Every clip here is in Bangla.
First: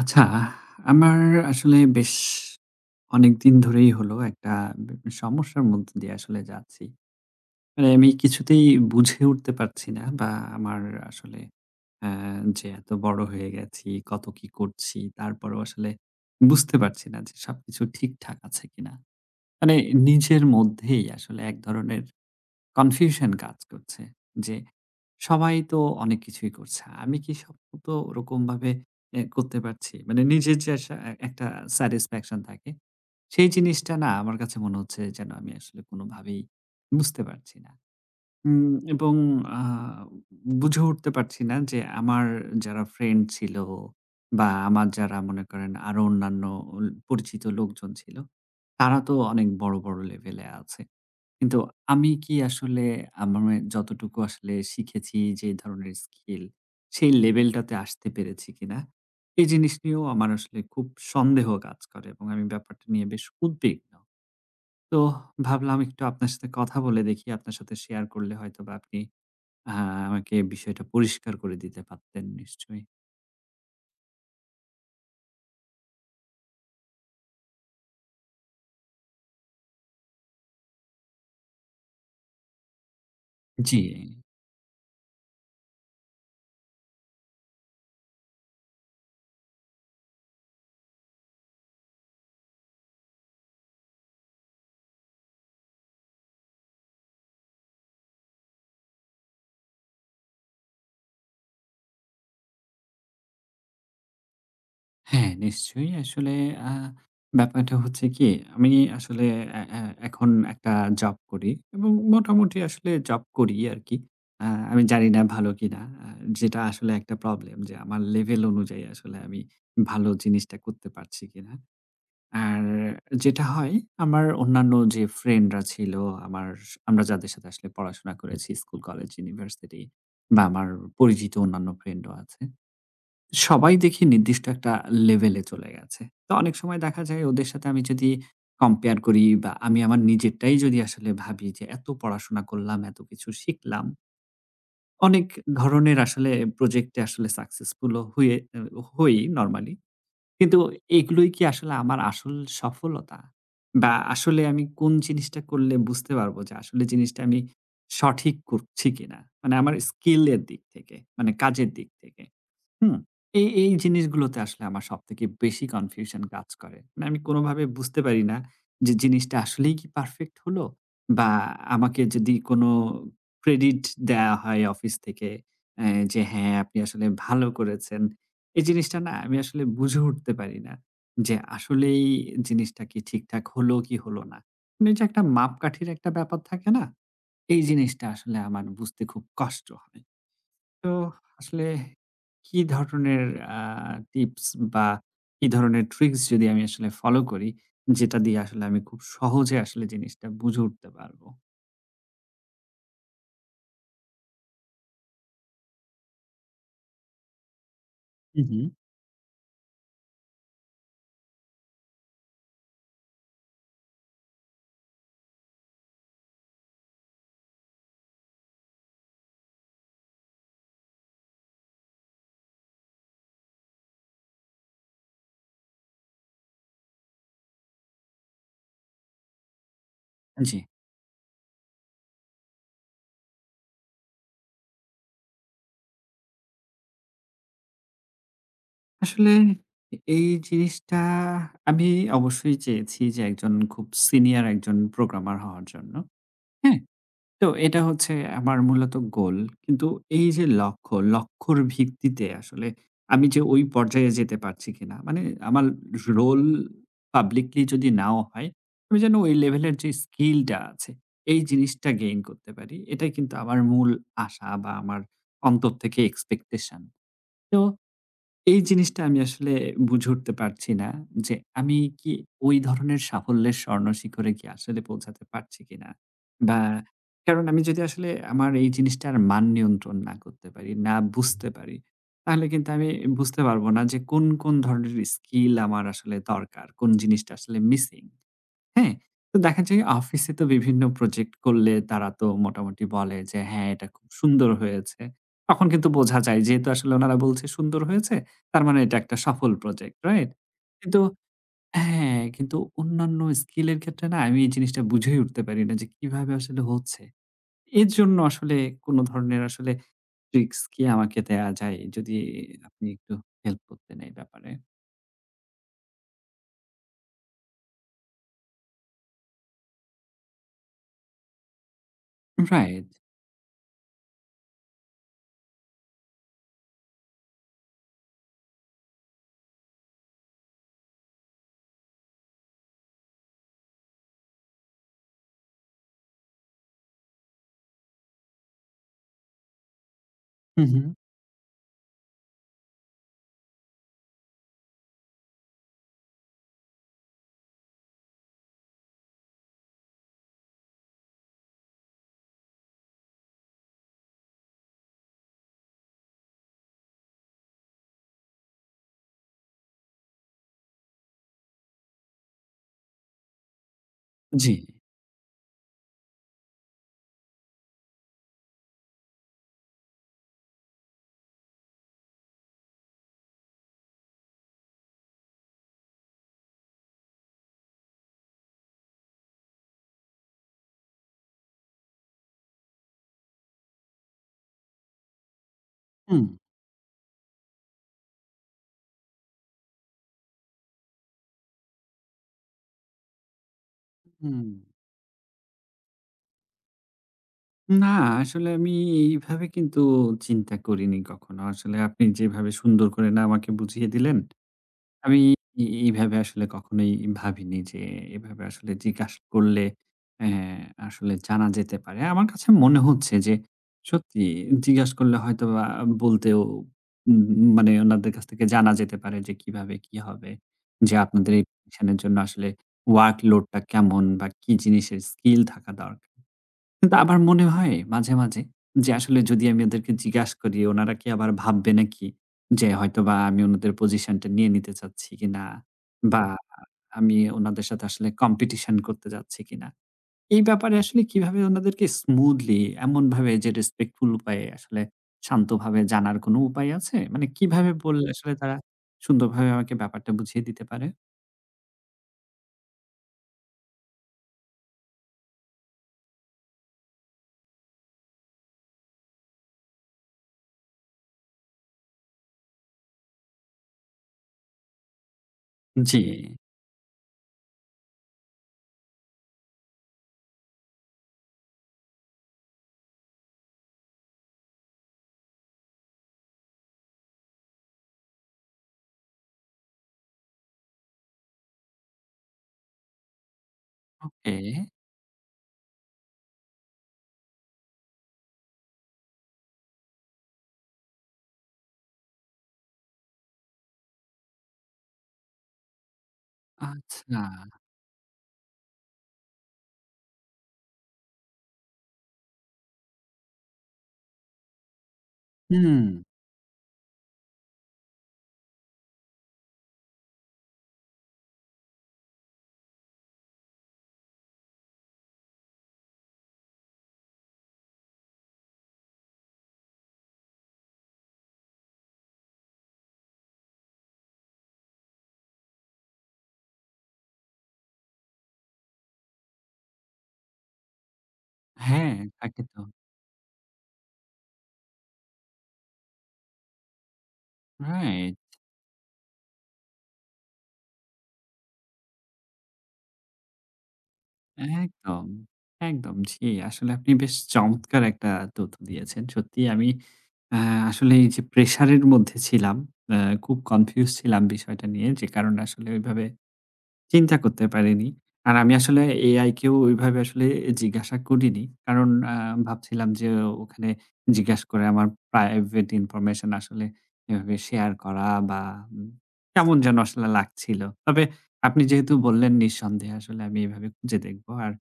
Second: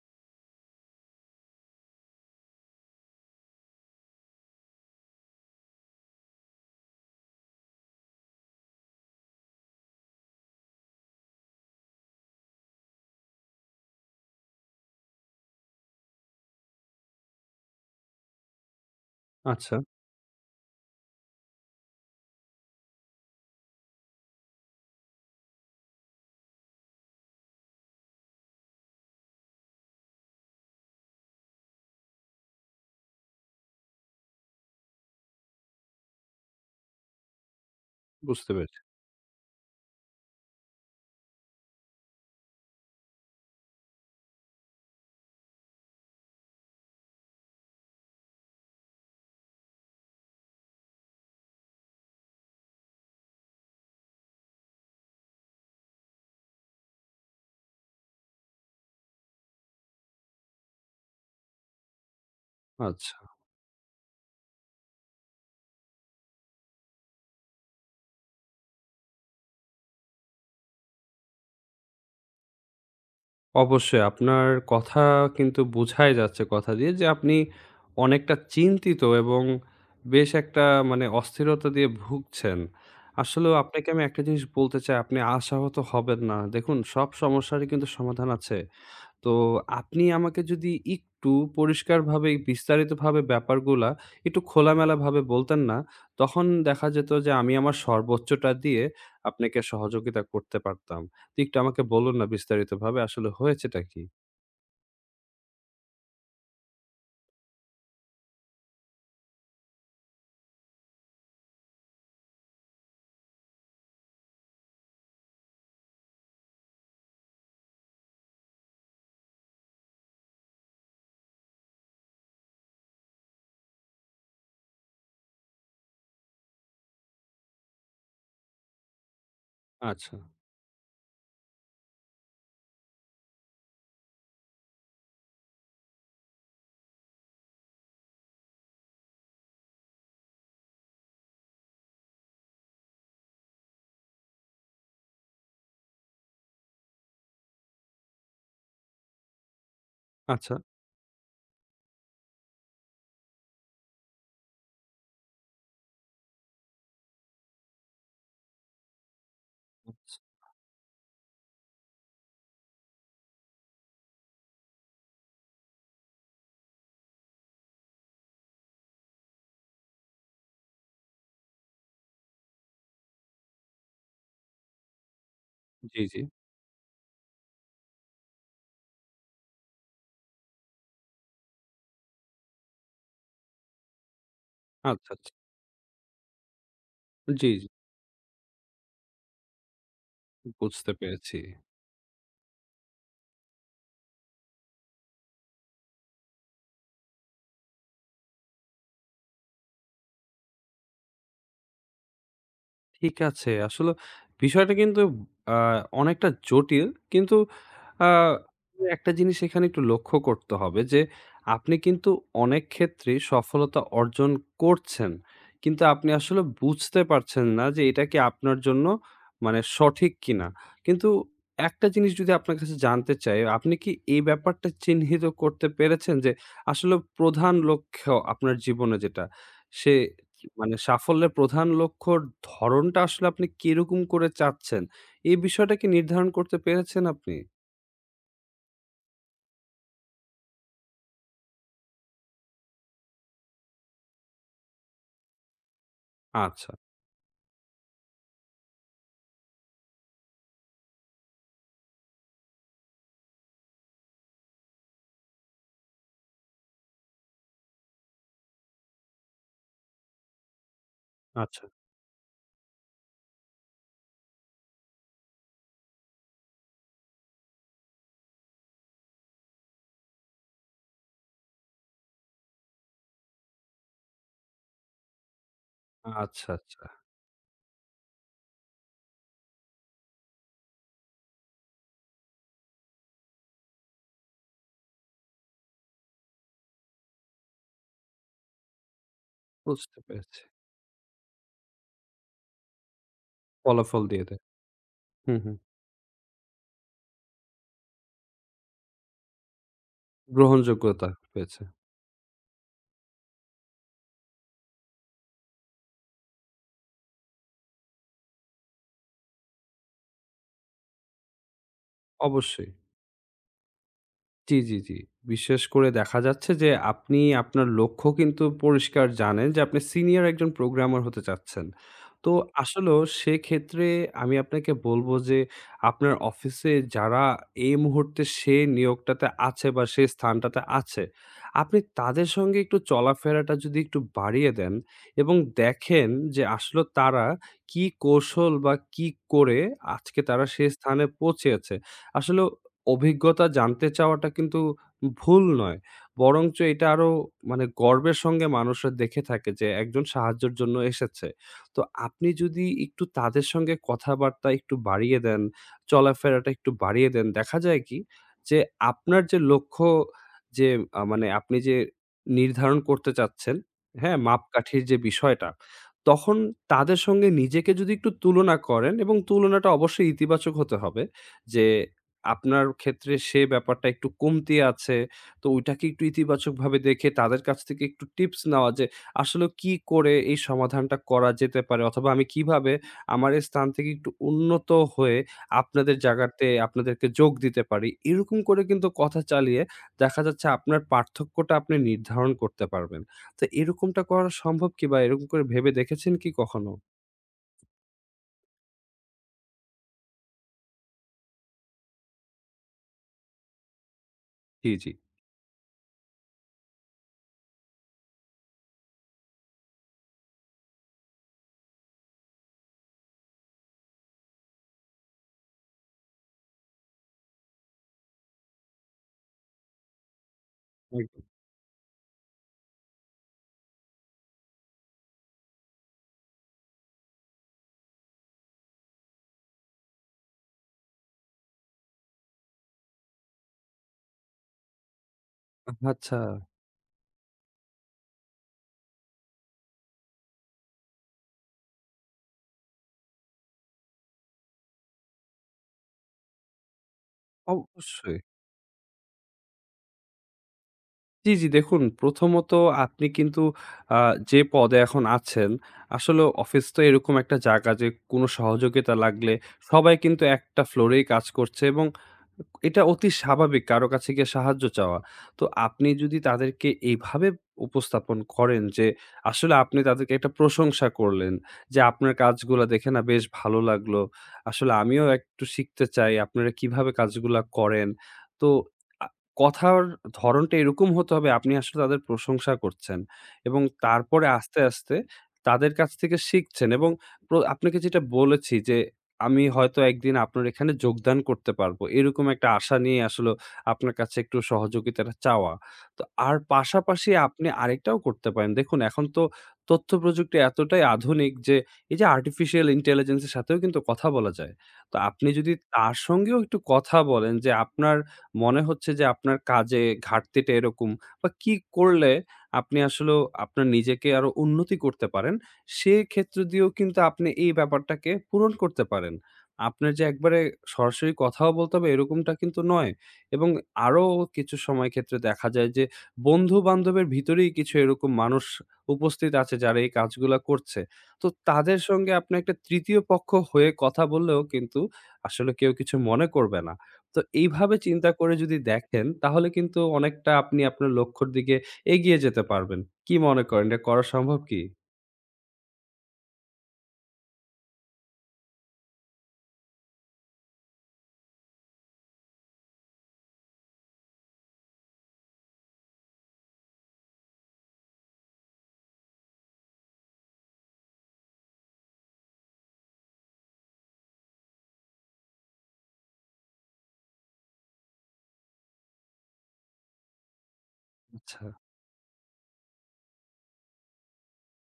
আচ্ছা, আমার আসলে বেশ অনেকদিন ধরেই হলো একটা সমস্যার মধ্য দিয়ে আসলে যাচ্ছি। মানে আমি কিছুতেই বুঝে উঠতে পারছি না বা আমার আসলে অ্যা যে এত বড় হয়ে গেছি, কত কি করছি, তারপরেও আসলে বুঝতে পারছি না যে সবকিছু ঠিকঠাক আছে কিনা। মানে আচ্ছা, নিজের মধ্যেই আসলে এক ধরনের কনফিউশন কাজ করছে যে সবাই তো অনেক কিছুই করছে। আমি কি সব তো ওরকমভাবে করতে পারছি? মানে নিজের যে আসা একটা স্যাটিসফ্যাকশন থাকে, সেই জিনিসটা না আমার কাছে মনে হচ্ছে যেন আমি আসলে কোনোভাবেই বুঝতে পারছি না। বুঝতে পেরেছি। এবং আ বুঝে উঠতে পারছি না যে আমার যারা ফ্রেন্ড ছিল বা আমার যারা মনে করেন আরো অন্যান্য পরিচিত লোকজন ছিল, তারা তো অনেক বড়, বড় লেভেলে আছে। কিন্তু আমি কি আসলে আমার যতটুকু আসলে শিখেছি যে ধরনের স্কিল সেই লেভেলটাতে আসতে পেরেছি কিনা? এই জিনিস নিয়েও আমার আসলে খুব সন্দেহ কাজ করে এবং আমি ব্যাপারটা নিয়ে আচ্ছা। বেশ উদ্বিগ্ন। তো ভাবলাম একটু আপনার সাথে কথা বলে দেখি, আপনার সাথে শেয়ার করলে হয়তোবা আপনি আ আমাকে বিষয়টা পরিষ্কার করে দিতে পারতেন নিশ্চয়ই। অবশ্যই আপনার কথা কিন্তু বোঝাই যাচ্ছে কথা দিয়ে যে আপনি অনেকটা চিন্তিত এবং বেশ একটা মানে অস্থিরতা দিয়ে ভুগছেন। আসলেও জি। আপনাকে আমি একটা জিনিস বলতে চাই, আপনি আশাহত হবেন না। দেখুন সব সমস্যারই কিন্তু সমাধান আছে। তো আপনি আমাকে যদি একটু পরিষ্কারভাবে বিস্তারিতভাবে ব্যাপারগুলা একটু খোলামেলাভাবে বলতেন না, তখন দেখা যেত যে আমি আমার সর্বোচ্চটা দিয়ে আপনাকে সহযোগিতা করতে পারতাম। তো একটু আমাকে বলুন না বিস্তারিতভাবে আসলে হয়েছেটা কি? হ্যাঁ, নিশ্চয়ই। আসলে আ ব্যাপারটা হচ্ছে কি, আমি আসলে এ এ এখন একটা জব করি এবং মোটামুটি আসলে জব করি আরকি। আ আমি জানি না ভালো কিনা। যেটা আসলে একটা প্রবলেম যে আমার লেভেল অনুযায়ী আসলে আমি ভালো জিনিসটা করতে পারছি কিনা। আর যেটা হয় আমার অন্যান্য যে ফ্রেন্ডরা ছিল, আমার আমরা যাদের সাথে আসলে পড়াশোনা করেছি স্কুল, কলেজ, ইউনিভার্সিটি আচ্ছা, বা আমার পরিচিত অন্যান্য ফ্রেন্ডও আছে। সবাই দেখি নির্দিষ্ট একটা লেভেলে চলে গেছে। তো অনেক সময় দেখা যায় ওদের সাথে আমি যদি কম্পেয়ার করি বা আমি আমার নিজেরটাই যদি আসলে ভাবি যে এত পড়াশোনা করলাম, এত কিছু শিখলাম। অনেক ধরনের আসলে প্রজেক্টে আসলে সাকসেসফুল ও হয়ে হই নরমালি। আচ্ছা, কিন্তু এগুলোই কি আসলে আমার আসল সফলতা? বা আসলে আমি কোন জিনিসটা করলে বুঝতে পারবো যে আসলে জিনিসটা আমি সঠিক করছি কিনা? মানে আমার আচ্ছা। স্কিল এর দিক থেকে, মানে কাজের দিক থেকে। হুম। এই জিনিসগুলোতে আসলে আমার সবথেকে বেশি কনফিউশন কাজ করে। মানে আমি কোনোভাবে বুঝতে পারি না যে জিনিসটা আসলেই কি পারফেক্ট হলো? বা আমাকে যদি কোনো ক্রেডিট দেয়া হয় অফিস থেকে জি, জি। যে হ্যাঁ, আপনি আসলে ভালো করেছেন। এই জিনিসটা না আমি আসলে বুঝে উঠতে পারি না যে আসলেই জিনিসটা কি ঠিকঠাক হলো কি হলো না। মানে যে আচ্ছা, একটা আচ্ছা। মাপকাঠির একটা ব্যাপার থাকে না? জি, এই জি। জিনিসটা আসলে আমার বুঝতে খুব কষ্ট হয়। বুঝতে তো পেরেছি। আসলে কি ধরনের আ টিপস বা কি ধরনের ট্রিকস যদি আমি আসলে ফলো করি, যেটা দিয়ে আসলে আমি খুব সহজে আসলে জিনিসটা বুঝে উঠতে পারবো? ঠিক আছে। আসলে বিষয়টা কিন্তু আ অনেকটা জটিল। কিন্তু আ হু, হু। একটা জিনিস এখানে একটু লক্ষ্য করতে হবে যে, আপনি কিন্তু অনেক ক্ষেত্রেই সফলতা অর্জন করছেন। কিন্তু আপনি আসলে বুঝতে পারছেন না যে, এটা কি আপনার জন্য মানে সঠিক কিনা। কিন্তু একটা জিনিস যদি আপনার কাছে জানতে চাই, আপনি কি এই ব্যাপারটা চিহ্নিত করতে পেরেছেন যে, আসলে প্রধান লক্ষ্য আপনার জীবনে যেটা সে জি। মানে সাফল্যের প্রধান লক্ষ্যর ধরণটা আসলে আপনি কিরকম করে চাচ্ছেন? এই বিষয়টা কি নির্ধারণ করতে পেরেছেন আপনি? আসলে এ এই জিনিসটা আমি অবশ্যই চেয়েছি যে একজন খুব সিনিয়র একজন প্রোগ্রামার হওয়ার জন্য। আচ্ছা, হ্যাঁ? তো এটা হচ্ছে আমার মূলত গোল। কিন্তু এই যে লক্ষ্য, লক্ষ্যর ভিত্তিতে আসলে আমি যে ওই পর্যায়ে যেতে পারছি কিনা? মানে আমার রোল পাবলিকলি যদি নাও হয়, আমি যেন ওই লেভেলের যে স্কিলটা আছে, এই আচ্ছা, জিনিসটা গেইন করতে পারি। এটাই কিন্তু আমার মূল আশা বা আমার অন্তর থেকে এক্সপেকটেশন। তো এই জিনিসটা আমি আসলে বুঝে উঠতে পারছি না যে, আমি কি ওই ধরনের সাফল্যের স্বর্ণ শিখরে কি আসলে পৌঁছাতে পারছি কিনা? আচ্ছা, বা আচ্ছা। কারণ আমি যদি আসলে আমার এই জিনিসটার মান নিয়ন্ত্রণ না করতে পারি, না বুঝতে পারি, তাহলে কিন্তু আমি বুঝতে পারব না যে কোন, কোন ধরনের স্কিল আমার আসলে দরকার, কোন জিনিসটা আসলে মিসিং। হ্যাঁ? তো দেখা যায় বুঝতে অফিসে পেরেছি। তো বিভিন্ন প্রজেক্ট করলে তারা তো মোটামুটি বলে যে, "হ্যাঁ, এটা ফলাফল খুব দিয়ে দেয়। সুন্দর হয়েছে।" হুম, হুম। তখন কিন্তু বোঝা যায় যেহেতু আসলে উনারা বলছে সুন্দর হয়েছে, তার মানে এটা একটা সফল প্রজেক্ট, রাইট? কিন্তু গ্রহণযোগ্যতা পেয়েছে। হ্যাঁ, কিন্তু অন্যান্য স্কিল এর ক্ষেত্রে না আমি এই জিনিসটা বুঝেই উঠতে পারি না যে কিভাবে আসলে হচ্ছে। এর জন্য আসলে কোন ধরনের আসলে ট্রিকস কি আমাকে দেয়া যায়? যদি অবশ্যই। আপনি একটু হেল্প করতেন এই ব্যাপারে। জি, জি, জি। বিশেষ করে দেখা যাচ্ছে যে আপনি আপনার লক্ষ্য কিন্তু পরিষ্কার জানেন যে আপনি সিনিয়র একজন প্রোগ্রামার হতে চাচ্ছেন। তো রাইট। আসলেও সেক্ষেত্রে আমি আপনাকে বলব যে আপনার অফিসে যারা এই মুহূর্তে সে নিয়োগটাতে আছে বা সে স্থানটাতে আছে, আপনি তাদের সঙ্গে একটু চলাফেরাটা যদি একটু বাড়িয়ে দেন এবং দেখেন যে আসলে তারা কি কৌশল বা কি করে আজকে তারা হু, সে হু। স্থানে পৌঁছেছে। আসলেও অভিজ্ঞতা জানতে চাওয়াটা কিন্তু ভুল নয়। বরঞ্চ এটা আরো মানে গর্বের সঙ্গে মানুষরা দেখে থাকে যে একজন সাহায্যের জন্য এসেছে। তো আপনি যদি একটু তাদের সঙ্গে কথাবার্তা একটু বাড়িয়ে দেন, চলাফেরাটা একটু বাড়িয়ে দেন, দেখা যায় কি যে আপনার যে লক্ষ্য যে মানে আপনি যে নির্ধারণ করতে চাচ্ছেন, হ্যাঁ? জি। মাপকাঠির যে বিষয়টা, তখন তাদের সঙ্গে নিজেকে যদি একটু তুলনা করেন এবং তুলনাটা অবশ্যই ইতিবাচক হতে হবে যে আপনার ক্ষেত্রে সে ব্যাপারটা একটু কমতি আছে। তো ওইটাকে একটু ইতিবাচকভাবে দেখে তাদের কাছ থেকে একটু টিপস নেওয়া যে, আসলে কি করে এই সমাধানটা করা যেতে পারে? অথবা আমি কিভাবে আমার এই স্থান থেকে একটু উন্নত হয়ে আপনাদের হুম, জায়গাতে আপনাদেরকে যোগ দিতে পারি? এরকম করে কিন্তু কথা চালিয়ে দেখা যাচ্ছে আপনার পার্থক্যটা আপনি নির্ধারণ করতে পারবেন। তো এরকমটা করা হুম। সম্ভব কি? বা এরকম করে ভেবে দেখেছেন কি কখনো? না, আসলে আমি এইভাবে কিন্তু চিন্তা করিনি কখনো। আসলে আপনি যেভাবে সুন্দর করে না আমাকে বুঝিয়ে দিলেন, জি, জি। আমি এইভাবে আসলে কখনোই ভাবিনি যে এভাবে আসলে জিজ্ঞাসা করলে অ্যা আসলে জানা যেতে পারে। আমার কাছে মনে হচ্ছে যে সত্যি জিজ্ঞাসা করলে হয়তোবা বলতেও উম মানে উনাদের কাছ থেকে জানা যেতে পারে যে কিভাবে কি হবে। যে একদম। আপনাদের এই প্রতিষ্ঠানের জন্য আসলে ওয়ার্কলোড টা কেমন বা কি জিনিসের স্কিল থাকা দরকার। কিন্তু আবার মনে হয় মাঝে, মাঝে যে আসলে যদি আমি ওদেরকে জিজ্ঞাসা করি ওনারা কি আবার ভাববে নাকি? যে হয়তোবা আমি ওনাদের পজিশনটা নিয়ে নিতে চাচ্ছি কিনা? আচ্ছা, বা আমি ওনাদের সাথে আসলে কম্পিটিশন করতে যাচ্ছি কিনা? এই ব্যাপারে আসলে কিভাবে ওনাদেরকে স্মুথলি এমনভাবে যে রেসপেক্টফুল উপায়ে আসলে শান্তভাবে জানার কোনো উপায় আছে? মানে কিভাবে বললে অবশ্যই। আসলে তারা সুন্দরভাবে আমাকে ব্যাপারটা বুঝিয়ে দিতে পারে? জি, জি। দেখুন প্রথমত আপনি কিন্তু আ যে পদে এখন আছেন, আসলে অফিস তো এরকম একটা জায়গা যে কোনো সহযোগিতা লাগলে সবাই কিন্তু একটা ফ্লোরেই কাজ করছে এবং এটা অতি স্বাভাবিক কারো কাছে গিয়ে সাহায্য চাওয়া। তো আপনি জি, যদি তাদেরকে এইভাবে উপস্থাপন করেন যে আসলে আপনি তাদেরকে একটা প্রশংসা করলেন যে, "আপনার কাজগুলা দেখে না বেশ ভালো লাগলো। আসলে আমিও একটু শিখতে চাই। আপনারা কিভাবে কাজগুলা করেন?" তো কথার ধরণটা এরকম হতে হবে আপনি আসলে তাদের প্রশংসা করছেন এবং তারপরে ওকে, আস্তে, আস্তে তাদের কাছ থেকে শিখছেন এবং আপনাকে যেটা বলেছি যে, "আমি হয়তো একদিন আপনার এখানে যোগদান করতে পারবো।" এরকম একটা আশা নিয়ে আসলে আপনার কাছে একটু সহযোগিতাটা চাওয়া। তো আর পাশাপাশি আচ্ছা। আপনি আরেকটাও করতে পারেন। দেখুন এখন তো তথ্য প্রযুক্তি এতটাই আধুনিক যে, এই যে আর্টিফিশিয়াল ইন্টেলিজেন্স এর সাথেও কিন্তু কথা বলা যায়। তো আপনি যদি হুম, তার সঙ্গেও একটু কথা বলেন যে, আপনার মনে হচ্ছে যে আপনার কাজে ঘাটতিটা এরকম? বা কি করলে আপনি আসলেও আপনার নিজেকে আরো উন্নতি করতে পারেন, সেক্ষেত্র দিয়েও কিন্তু আপনি এই ব্যাপারটাকে পূরণ করতে পারেন। আপনার যে একবারে সরাসরি কথাও বলতে হবে এরকমটা কিন্তু নয়। এবং আরো কিছু সময় ক্ষেত্রে দেখা যায় যে বন্ধু-বান্ধবের ভিতরেই কিছু এরকম মানুষ উপস্থিত আছে যারা এই কাজগুলা করছে। তো তাদের হ্যাঁ, সঙ্গে আপনি থাকে একটা তো। তৃতীয় পক্ষ হয়ে কথা বললেও কিন্তু আসলে কেউ কিছু মনে করবে না। তো এইভাবে চিন্তা রাইট। করে যদি দেখেন, তাহলে কিন্তু অনেকটা আপনি আপনার লক্ষ্যর দিকে এগিয়ে যেতে পারবেন। কি মনে করেন এটা করা সম্ভব কি? একদম, একদম। জি, আসলে আপনি বেশ চমৎকার একটা তথ্য দিয়েছেন। সত্যি আমি আ আসলে এই যে প্রেশারের মধ্যে ছিলাম, আ খুব কনফিউজ ছিলাম বিষয়টা নিয়ে। যে কারণে আসলে ওইভাবে চিন্তা করতে পারিনি। আর আমি আসলে AI কেও ওইভাবে আসলে জিজ্ঞাসা করিনি। কারণ ভাবছিলাম যে ওখানে জিজ্ঞাসা করে আমার প্রাইভেট ইনফরমেশন আসলে এভাবে শেয়ার করা বা উম কেমন যেন আসলে লাগছিল। তবে আচ্ছা, আপনি যেহেতু বললেন নিঃসন্দেহে আসলে আমি এভাবে খুঁজে দেখব। আর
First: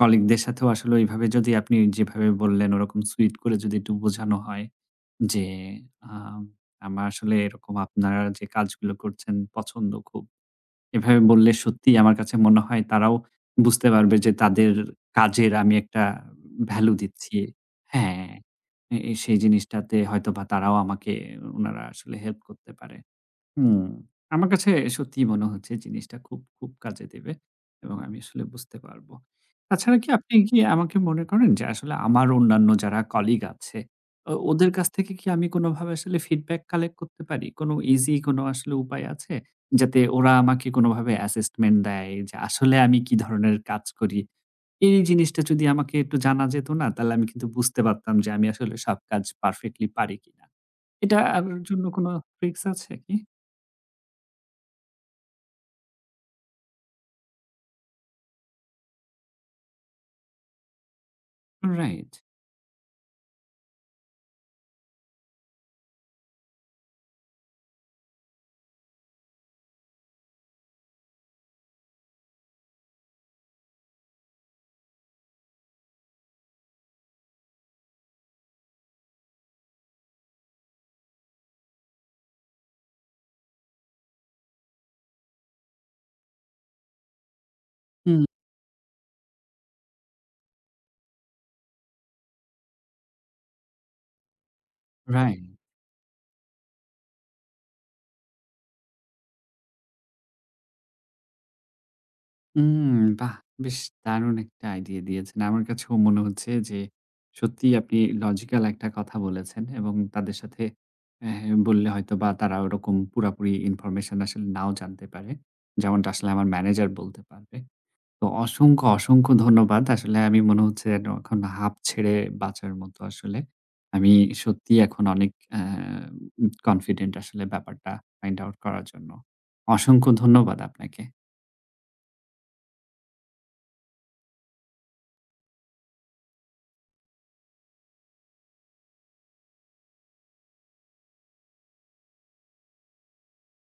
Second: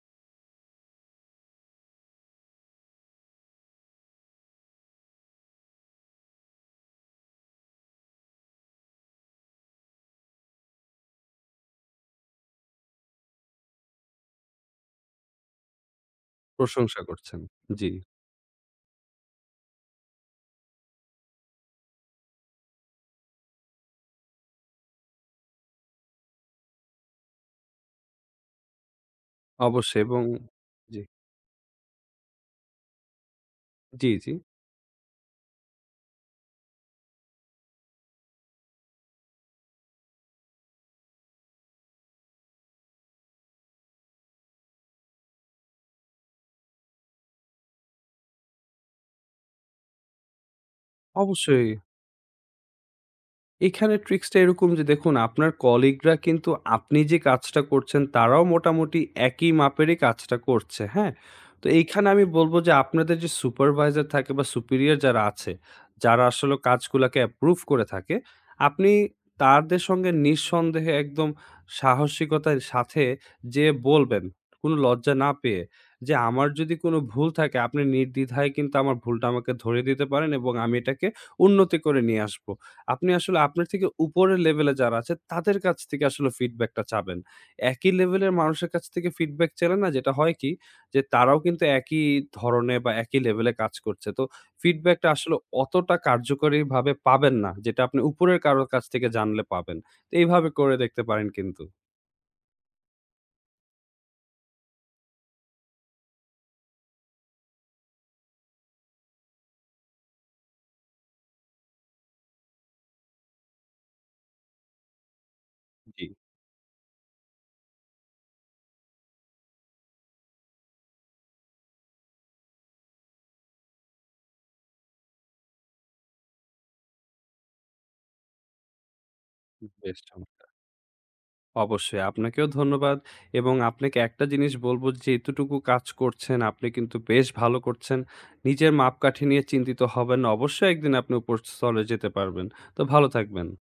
কলিগদের সাথেও আসলে ওইভাবে যদি আপনি যেভাবে বললেন ওরকম সুইট করে যদি একটু বোঝানো হয় যে আ আমার আসলে এরকম আপনারা যে কাজগুলো করছেন পছন্দ খুব। এভাবে বললে সত্যিই আমার কাছে মনে হয় তারাও বুঝতে পারবে যে তাদের কাজের আমি একটা ভ্যালু প্রশংসা দিচ্ছি। করছেন। জি, হ্যাঁ, এ এ সেই জিনিসটাতে হয়তোবা তারাও আমাকে উনারা আসলে হেল্প করতে পারে। হুম, আমার কাছে সত্যিই মনে হচ্ছে জিনিসটা খুব, খুব কাজে দেবে এবং আমি আসলে বুঝতে পারব। তাছাড়া অবশ্যই কি এবং আপনি কি আমাকে জি, মনে করেন যে আসলে আমার অন্যান্য যারা কলিগ আছে, জি, জি, ওদের কাছ থেকে কি আমি কোনোভাবে আসলে ফিডব্যাক কালেক্ট করতে পারি? কোনো ইজি কোনো আসলে উপায় আছে? যাতে ওরা আমাকে কোনোভাবে অ্যাসেসমেন্ট দেয় যে আসলে আমি কি ধরনের কাজ করি? এই জিনিসটা যদি আমাকে একটু জানা যেত না, তাহলে আমি কিন্তু বুঝতে পারতাম যে আমি আসলে সব কাজ পারফেক্টলি পারি কিনা। এটার অবশ্যই। জন্য কোনো ট্রিকস আছে কি? এখানে ট্রিক্স টা এরকম যে দেখুন আপনার কলিগরা কিন্তু আপনি যে কাজটা করছেন তারাও মোটামুটি একই মাপেরই কাজটা করছে, হ্যাঁ? তো এইখানে রাইট। আমি বলব যে আপনাদের যে সুপারভাইজার থাকে বা সুপিরিয়র যারা আছে, যারা আসলে কাজগুলাকে অ্যাপ্রুভ করে থাকে, আপনি তাদের সঙ্গে নিঃসন্দেহে একদম সাহসিকতার সাথে যেয়ে বলবেন, কোনো লজ্জা না পেয়ে যে, "আমার যদি কোনো ভুল থাকে আপনি নির্দ্বিধায় কিন্তু আমার ভুলটা আমাকে ধরিয়ে দিতে পারেন এবং আমি এটাকে উন্নতি করে নিয়ে আসবো।" আপনি আসলে আপনার থেকে উপরের লেভেলে যারা আছে তাদের কাছ থেকে আসলে ফিডব্যাকটা চাবেন। একই হুম। লেভেলের মানুষের কাছ থেকে ফিডব্যাক চাইলে না যেটা হয় কি যে তারাও কিন্তু একই ধরনের বা একই লেভেলে কাজ করছে। তো ফিডব্যাকটা আসলে রাইট। অতটা কার্যকরীভাবে পাবেন না যেটা আপনি উপরের কারো কাছ থেকে জানলে পাবেন। তো এইভাবে করে দেখতে পারেন কিন্তু। হুম, বাহ! বেশ দারুণ একটা আইডিয়া দিয়েছেন। আমার কাছেও মনে হচ্ছে যে, সত্যিই আপনি লজিক্যাল একটা কথা বলেছেন এবং তাদের সাথে অ্যা বললে হয়তোবা তারা ওরকম পুরাপুরি ইনফরমেশন আসলে নাও জানতে পারে। জি, যেমনটা আসলে আমার ম্যানেজার বলতে পারবে। তো অসংখ্য, অসংখ্য ধন্যবাদ। আসলে আমি মনে হচ্ছে যেন এখন হাঁফ ছেড়ে বাঁচার মতো আসলে। আমি সত্যিই এখন অনেক কনফিডেন্ট আসলে ব্যাপারটা ফাইন্ড আউট করার জন্য। বেশ অসংখ্য চমৎকার! ধন্যবাদ আপনাকে। অবশ্যই। আপনাকেও ধন্যবাদ এবং আপনাকে একটা জিনিস বলব যে এতটুকু কাজ করছেন আপনি কিন্তু বেশ ভালো করছেন। নিজের মাপকাঠি নিয়ে চিন্তিত হবেন না। অবশ্যই একদিন আপনি উপরস্থলে যেতে পারবেন। তো ভালো থাকবেন।